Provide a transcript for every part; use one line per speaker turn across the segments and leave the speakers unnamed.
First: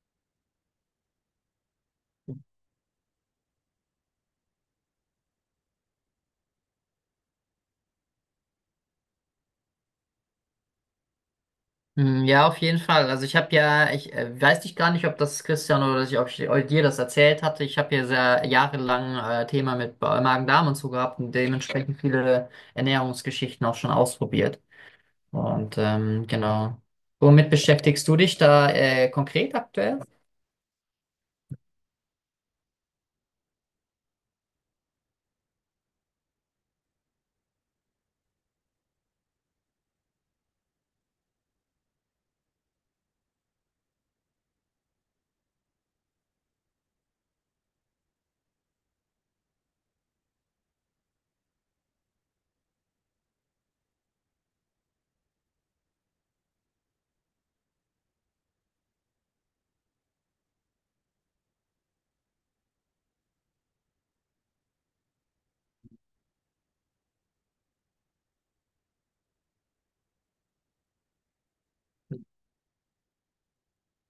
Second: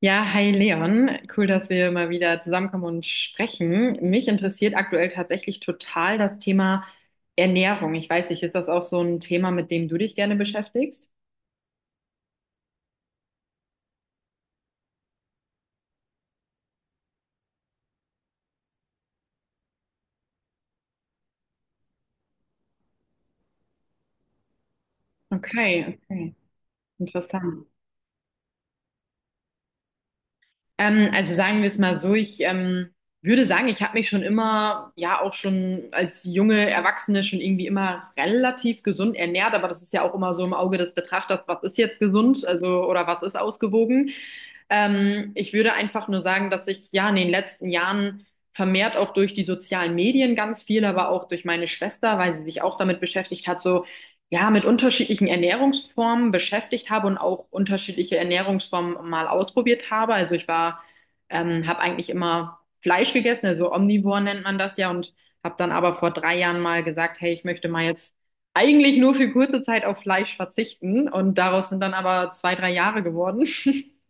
Ja, hi Leon. Cool, dass wir mal wieder zusammenkommen und sprechen. Mich interessiert aktuell tatsächlich total das Thema Ernährung. Ich weiß nicht, ist das auch so ein Thema, mit dem du dich gerne beschäftigst?
Hm, ja, auf jeden Fall. Also ich habe ja, ich weiß nicht gar nicht, ob das Christian oder ich, ob ich dir das erzählt hatte. Ich habe ja sehr jahrelang Thema mit Magen-Darm und so gehabt und dementsprechend viele Ernährungsgeschichten auch schon ausprobiert.
Okay, okay.
Genau. Womit
Interessant.
beschäftigst du dich da konkret aktuell?
Also sagen wir es mal so, ich würde sagen, ich habe mich schon immer, ja auch schon als junge Erwachsene schon irgendwie immer relativ gesund ernährt, aber das ist ja auch immer so im Auge des Betrachters, was ist jetzt gesund, also oder was ist ausgewogen. Ich würde einfach nur sagen, dass ich ja in den letzten Jahren vermehrt auch durch die sozialen Medien ganz viel, aber auch durch meine Schwester, weil sie sich auch damit beschäftigt hat, so ja, mit unterschiedlichen Ernährungsformen beschäftigt habe und auch unterschiedliche Ernährungsformen mal ausprobiert habe. Also ich war, habe eigentlich immer Fleisch gegessen, also omnivor nennt man das ja, und habe dann aber vor drei Jahren mal gesagt, hey, ich möchte mal jetzt eigentlich nur für kurze Zeit auf Fleisch verzichten. Und daraus sind dann aber zwei, drei Jahre geworden.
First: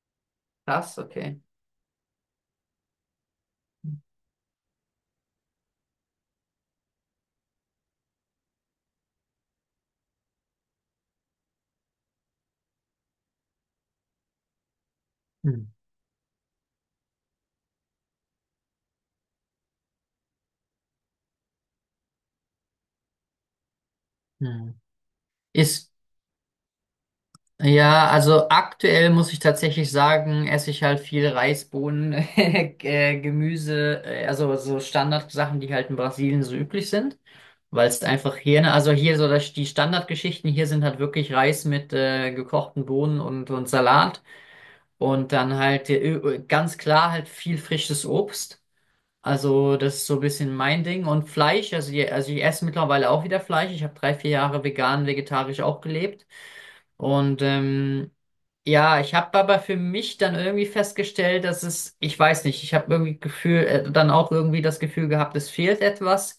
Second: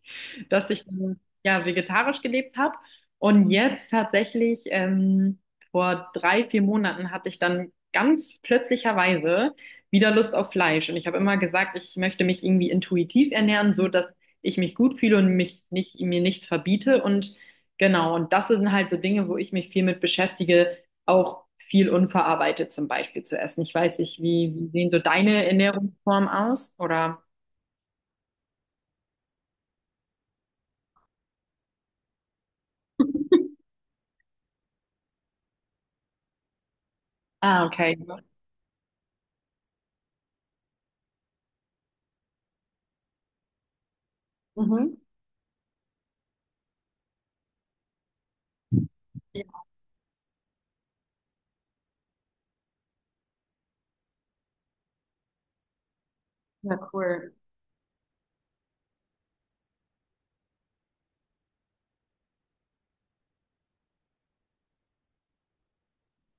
dass ich
Das, okay.
Ja, vegetarisch gelebt habe. Und jetzt tatsächlich, vor drei, vier Monaten hatte ich dann ganz plötzlicherweise wieder Lust auf Fleisch. Und ich habe immer gesagt, ich möchte mich irgendwie intuitiv ernähren, so dass ich mich gut fühle und mich
Hm.
nicht, mir nichts verbiete. Und genau, und das sind halt so Dinge, wo ich mich viel mit beschäftige, auch viel unverarbeitet zum Beispiel zu essen. Ich weiß nicht, wie, wie
Hm.
sehen so deine
Isst
Ernährungsformen aus? Oder?
Ja, also aktuell muss ich tatsächlich sagen, esse ich halt viel Reisbohnen, Gemüse, also so Standardsachen, die halt in Brasilien so üblich sind,
Ah,
weil
okay.
es einfach hier, ne, die Standardgeschichten hier sind halt wirklich Reis mit gekochten Bohnen und Salat
Mhm.
und dann halt ganz klar halt viel frisches Obst. Also das ist so ein bisschen mein Ding und Fleisch, also, also ich esse mittlerweile auch wieder Fleisch. Ich habe 3, 4 Jahre vegan, vegetarisch auch gelebt.
Ja, cool.
Und ähm, ja, ich habe aber für mich dann irgendwie festgestellt, ich weiß nicht, ich habe irgendwie Gefühl, dann auch irgendwie das Gefühl gehabt, es fehlt etwas.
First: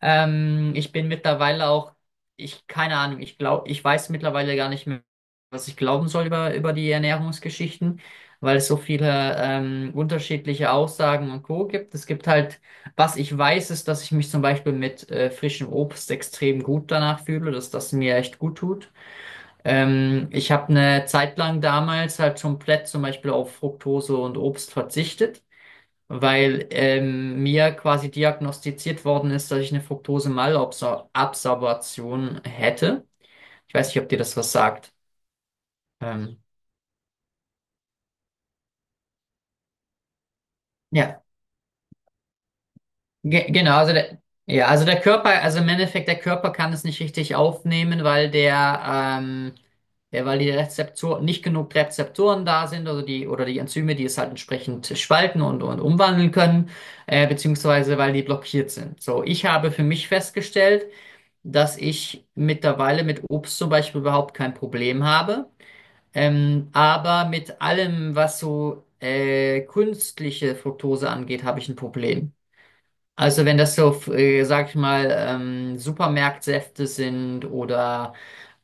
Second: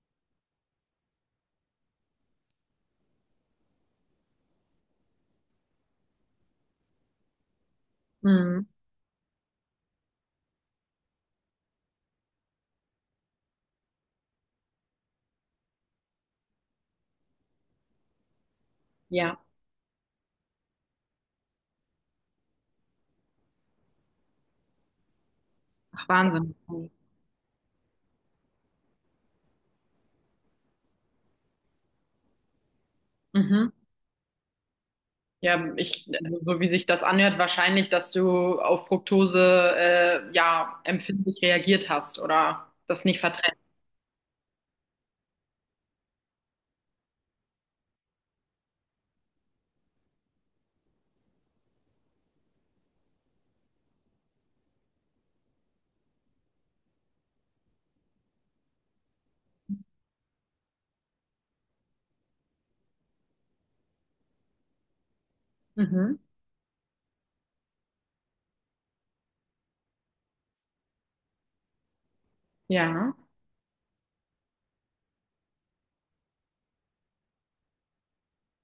Ich bin mittlerweile auch, ich, keine Ahnung, ich glaube, ich weiß mittlerweile gar nicht mehr, was ich glauben soll über die Ernährungsgeschichten, weil
Mhm.
es so viele unterschiedliche Aussagen und Co. gibt. Es gibt halt, was ich weiß, ist, dass ich mich zum Beispiel mit frischem Obst extrem gut danach fühle, dass das mir echt gut tut.
Ja,
Ich habe eine Zeit lang damals halt komplett zum Beispiel auf Fructose und Obst verzichtet,
ach Wahnsinn.
weil mir quasi diagnostiziert worden ist, dass ich eine Fructose-Malabsorption hätte.
Mhm.
Ich weiß nicht, ob dir das was sagt.
Ja, ich, also
Ähm,
so wie sich das anhört, wahrscheinlich, dass du auf Fructose ja
ja,
empfindlich reagiert hast oder das nicht
Ge
verträgst.
genau, ja, also der Körper, also im Endeffekt, der Körper kann es nicht richtig aufnehmen, ähm, weil die Rezeptoren, nicht genug Rezeptoren da sind, also die, oder die Enzyme, die es halt entsprechend spalten und umwandeln können, beziehungsweise weil die blockiert sind. So, ich habe für mich festgestellt, dass ich mittlerweile mit Obst zum Beispiel überhaupt kein Problem habe.
Mhm.
Aber mit allem, was so künstliche Fructose angeht, habe ich ein Problem.
Ja.
Also wenn das so, sag ich mal, Supermarktsäfte sind oder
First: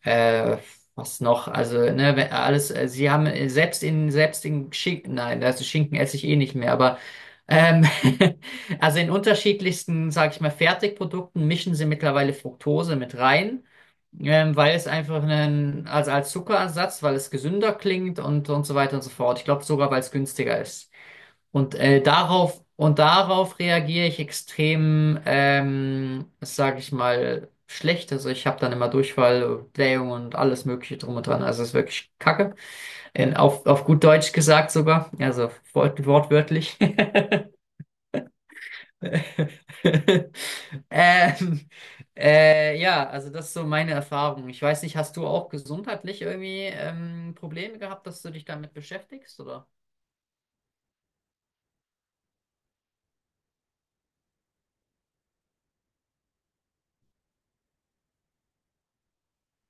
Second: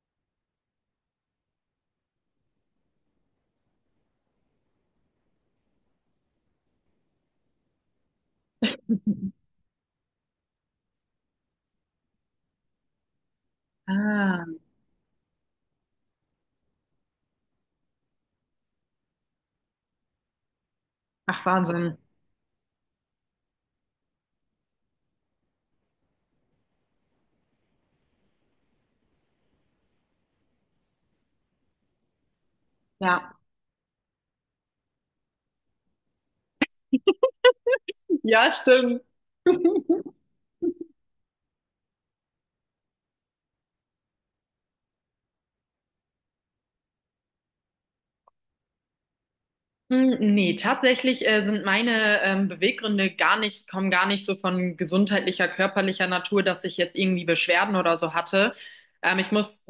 äh, also ne, wenn alles, sie haben selbst in Schinken, nein, also Schinken esse ich eh nicht mehr, aber ähm, also in unterschiedlichsten, sag ich mal, Fertigprodukten mischen sie mittlerweile Fructose mit rein,
Ah,
weil es einfach also als Zuckerersatz, weil es gesünder klingt und so weiter und so fort. Ich glaube sogar, weil es günstiger ist.
ach
Und
Wahnsinn.
darauf reagiere ich extrem, sage ich mal, schlecht. Also ich habe dann immer Durchfall, Blähung und alles Mögliche drum und dran. Also es ist wirklich Kacke.
Ja.
Auf gut Deutsch gesagt sogar. Also wortwörtlich.
Ja, stimmt.
Ähm, ja, also das ist so meine Erfahrung. Ich weiß nicht, hast du auch gesundheitlich irgendwie Probleme gehabt, dass du dich damit beschäftigst, oder?
Hm, nee, tatsächlich sind meine Beweggründe gar nicht, kommen gar nicht so von gesundheitlicher, körperlicher Natur, dass ich jetzt irgendwie Beschwerden oder so hatte. Ich muss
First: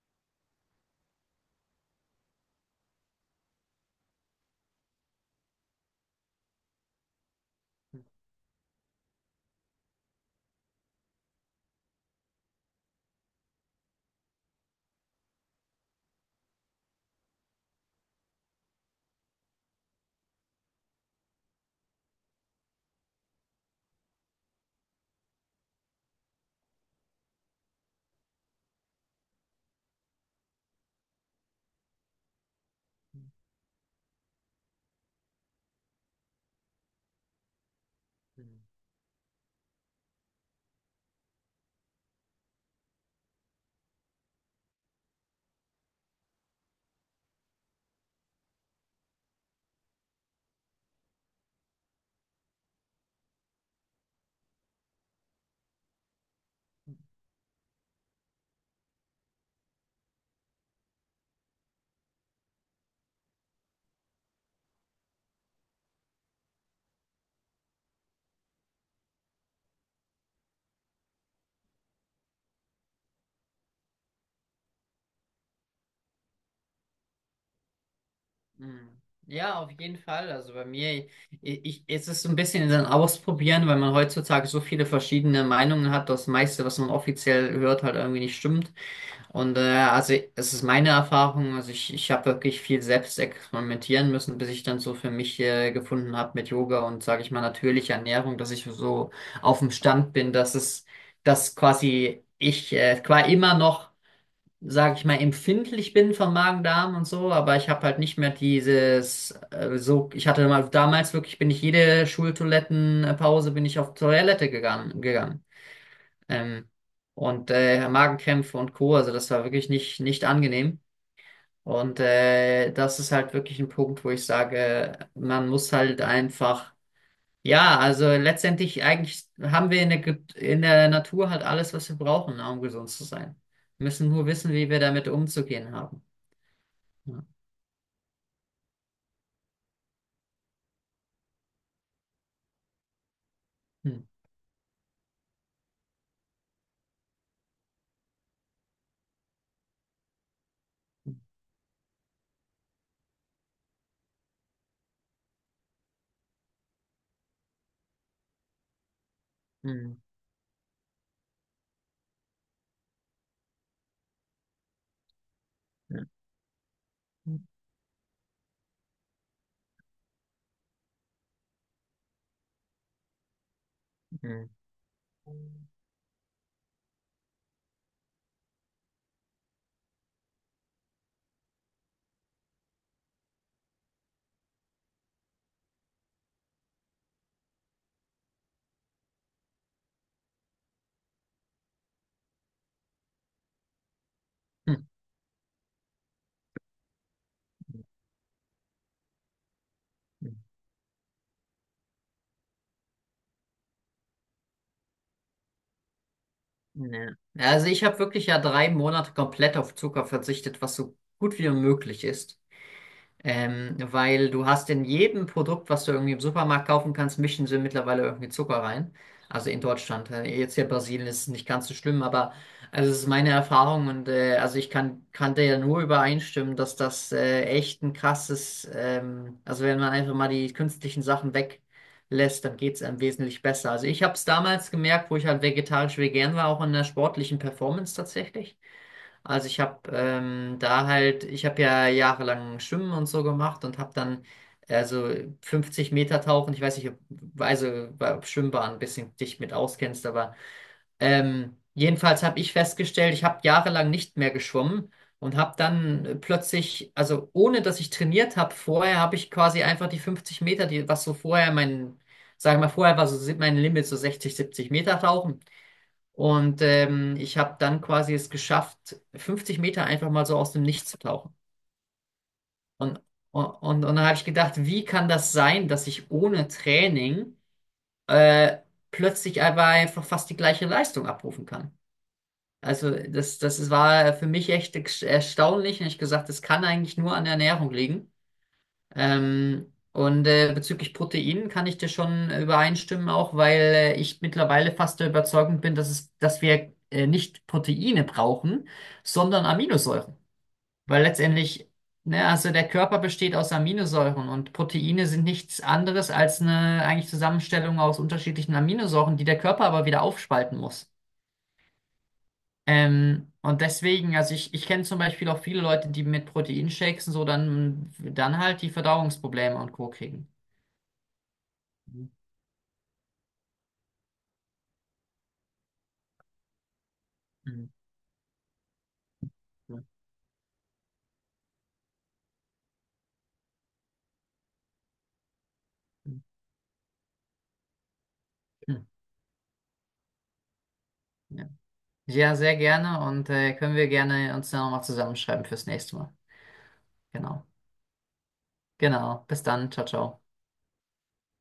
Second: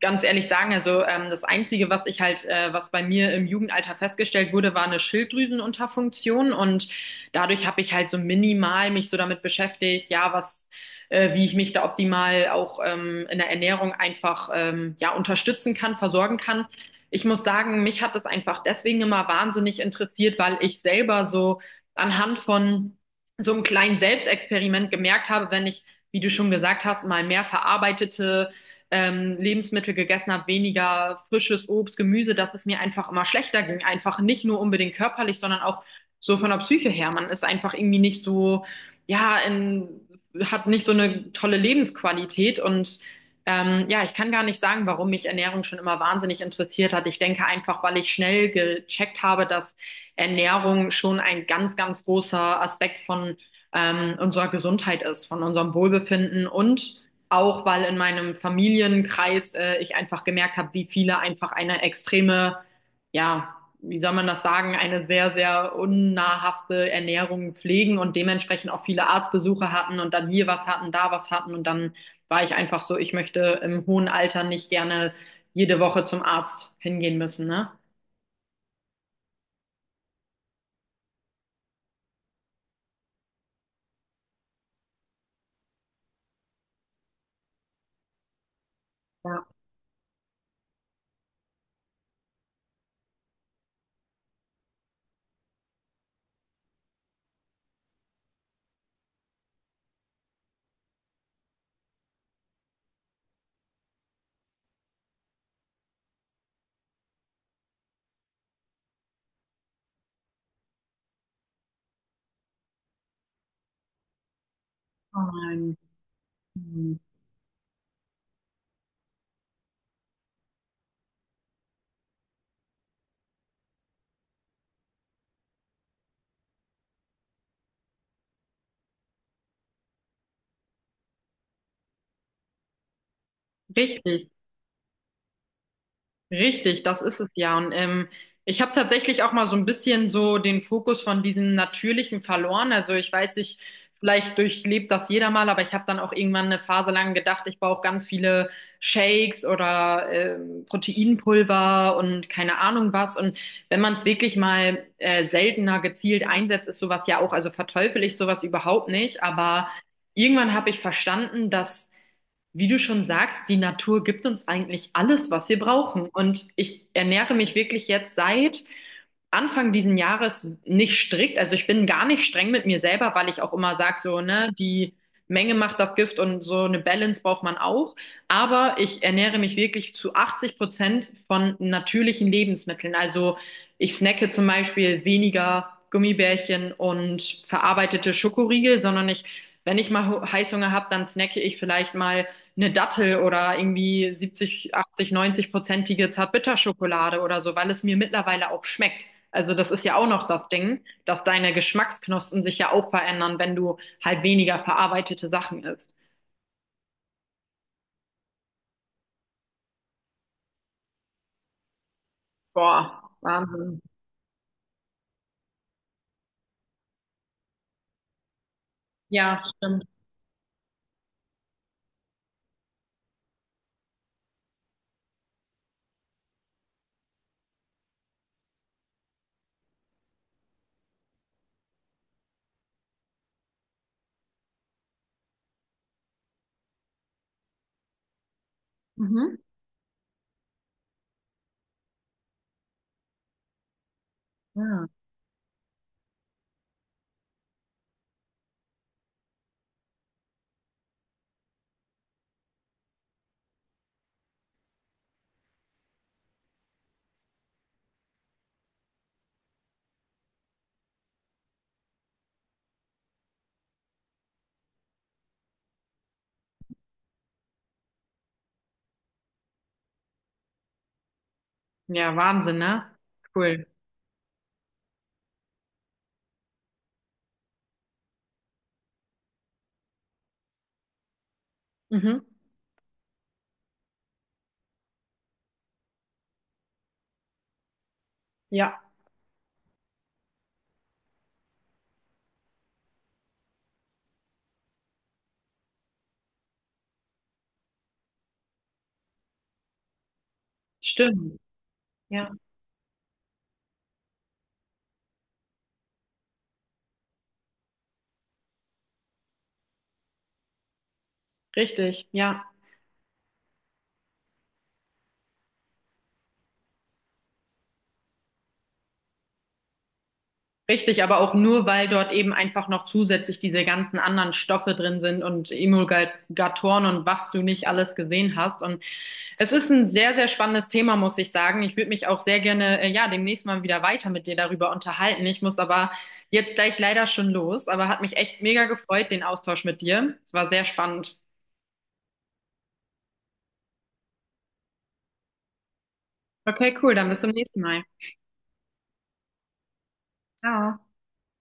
ganz ehrlich sagen, also das Einzige, was ich halt, was bei mir im Jugendalter festgestellt wurde, war eine Schilddrüsenunterfunktion, und dadurch habe ich halt so minimal mich so damit beschäftigt, ja, was, wie ich mich da optimal auch in der Ernährung einfach ja unterstützen kann, versorgen kann. Ich muss sagen, mich hat das einfach deswegen immer wahnsinnig interessiert, weil ich selber so anhand von so einem kleinen Selbstexperiment gemerkt habe, wenn ich, wie du schon gesagt hast, mal mehr verarbeitete Lebensmittel gegessen habe, weniger frisches Obst, Gemüse, dass es mir einfach immer schlechter ging. Einfach nicht nur unbedingt körperlich, sondern auch so von der Psyche her. Man ist einfach irgendwie nicht
Mhm.
so, ja, in, hat nicht so eine tolle Lebensqualität. Und ja, ich kann gar nicht sagen, warum mich Ernährung schon immer wahnsinnig interessiert hat. Ich denke einfach, weil ich schnell gecheckt habe, dass Ernährung schon ein ganz, ganz großer Aspekt von unserer Gesundheit ist, von unserem Wohlbefinden, und auch, weil in meinem Familienkreis ich einfach gemerkt habe, wie viele einfach eine extreme, ja, wie soll man das sagen, eine sehr, sehr unnahrhafte Ernährung pflegen und dementsprechend auch viele Arztbesuche hatten und dann hier was hatten, da was hatten, und dann war ich einfach so, ich möchte im hohen Alter nicht gerne jede Woche zum Arzt hingehen müssen, ne?
Mhm. Ja, auf jeden Fall. Also bei mir, ich, es ist so ein bisschen ein Ausprobieren, weil man heutzutage so viele verschiedene Meinungen hat, dass das meiste, was man offiziell hört, halt irgendwie nicht stimmt.
Ja,
Und also es ist meine Erfahrung, ich habe wirklich viel selbst experimentieren müssen, bis ich dann so für mich gefunden habe mit Yoga und, sage ich mal, natürlicher Ernährung, dass ich so auf dem Stand bin, dass quasi ich quasi immer noch sag ich mal, empfindlich bin vom Magen-Darm und so, aber ich habe halt nicht mehr dieses, so, ich hatte mal damals wirklich, bin ich auf Toilette gegangen,
oh
gegangen.
nein.
Ähm,
Hm.
und Magenkrämpfe und Co., also das war wirklich nicht angenehm. Und das ist halt wirklich ein Punkt, wo ich sage, man muss halt einfach, ja, also letztendlich eigentlich haben wir in der, in der Natur halt alles, was wir brauchen, ne, um gesund zu sein. Wir müssen nur
Richtig.
wissen, wie wir damit umzugehen haben.
Richtig, das ist
Ja.
es ja. Und ich habe tatsächlich auch mal so ein bisschen so den Fokus von diesem Natürlichen verloren. Also ich weiß nicht,
Hm,
vielleicht durchlebt das jeder mal, aber ich habe dann auch irgendwann eine Phase lang gedacht, ich brauche ganz viele Shakes oder Proteinpulver und keine Ahnung was. Und wenn man es wirklich mal seltener gezielt einsetzt, ist sowas ja auch, also verteufel ich sowas überhaupt nicht, aber
hm,
irgendwann habe ich verstanden, dass, wie du schon sagst, die Natur gibt uns eigentlich alles, was wir
ja.
brauchen. Und ich ernähre
Hm,
mich wirklich jetzt seit Anfang diesen Jahres nicht strikt. Also ich bin gar nicht streng mit mir selber, weil ich auch immer sage, so,
hm,
ne, die Menge macht das Gift, und so eine Balance braucht man auch. Aber ich ernähre mich wirklich zu 80% von natürlichen Lebensmitteln. Also ich snacke zum Beispiel weniger Gummibärchen und verarbeitete Schokoriegel, sondern ich, wenn ich mal Heißhunger habe, dann snacke ich vielleicht mal eine Dattel oder irgendwie 70,
hm,
80, 90-prozentige Zartbitterschokolade oder so, weil
hm,
es mir mittlerweile auch schmeckt. Also das ist ja auch noch
hm.
das Ding, dass deine Geschmacksknospen sich ja auch verändern, wenn du halt weniger verarbeitete Sachen isst.
Ja. Also ich habe wirklich ja 3 Monate komplett auf Zucker verzichtet, was so gut wie möglich ist.
Boah, Wahnsinn.
Weil du hast in jedem Produkt, was du irgendwie im Supermarkt kaufen kannst, mischen sie mittlerweile irgendwie Zucker rein.
Ja,
Also in
stimmt.
Deutschland. Jetzt hier in Brasilien ist es nicht ganz so schlimm, aber also es ist meine Erfahrung und also ich kann dir ja nur übereinstimmen, dass das echt ein krasses, also wenn man einfach mal die künstlichen Sachen weglässt, dann geht es einem wesentlich besser. Also ich habe es damals gemerkt, wo ich halt vegetarisch vegan war, auch in der sportlichen Performance tatsächlich.
Mhm.
Also ich habe ich habe ja jahrelang Schwimmen und so gemacht und habe dann
Ja.
also 50 Meter Tauchen, ich weiß nicht, ob, also ob Schwimmbahn ein bisschen dich mit auskennst, aber jedenfalls habe ich festgestellt, ich habe jahrelang nicht mehr geschwommen und habe dann plötzlich, also ohne dass ich trainiert habe, vorher habe ich quasi einfach die 50 Meter, die was so vorher mein, sagen wir mal, vorher war so mein Limit so 60, 70 Meter Tauchen. Und ich habe dann quasi es geschafft, 50 Meter einfach mal so aus dem Nichts zu tauchen.
Ja, Wahnsinn, ne?
Und, und,
Cool.
und dann habe ich gedacht, wie kann das sein, dass ich ohne Training äh, plötzlich aber einfach fast die gleiche Leistung abrufen kann?
Mhm.
Das war für mich echt erstaunlich. Und ich gesagt, das kann eigentlich nur an der Ernährung liegen.
Ja,
Bezüglich Proteinen kann ich dir schon übereinstimmen, auch weil ich mittlerweile fast der Überzeugung bin, dass wir nicht Proteine brauchen, sondern Aminosäuren. Weil
stimmt.
letztendlich, ne,
Ja,
also der Körper besteht aus Aminosäuren und Proteine sind nichts anderes als eine eigentlich Zusammenstellung aus unterschiedlichen Aminosäuren, die der Körper aber wieder aufspalten muss.
richtig. Ja,
Und deswegen, ich kenne zum Beispiel auch viele Leute, die mit Proteinshakes und so dann halt die Verdauungsprobleme und Co. kriegen.
richtig. Aber auch nur, weil dort eben einfach noch zusätzlich diese ganzen anderen Stoffe drin sind und Emulgatoren und was du
Hm,
nicht alles gesehen hast. Und es ist
hm,
ein sehr, sehr spannendes Thema, muss ich sagen. Ich würde mich auch sehr gerne, ja, demnächst mal wieder weiter mit dir darüber unterhalten. Ich muss aber
hm,
jetzt gleich leider schon los, aber hat mich echt mega
hm.
gefreut, den Austausch mit dir. Es war sehr spannend.
Ja, ja, sehr gerne und können wir gerne uns dann nochmal zusammenschreiben fürs nächste Mal.
Okay, cool, dann bis zum
Genau.
nächsten Mal.
Genau. Bis dann. Ciao, ciao.
Ciao.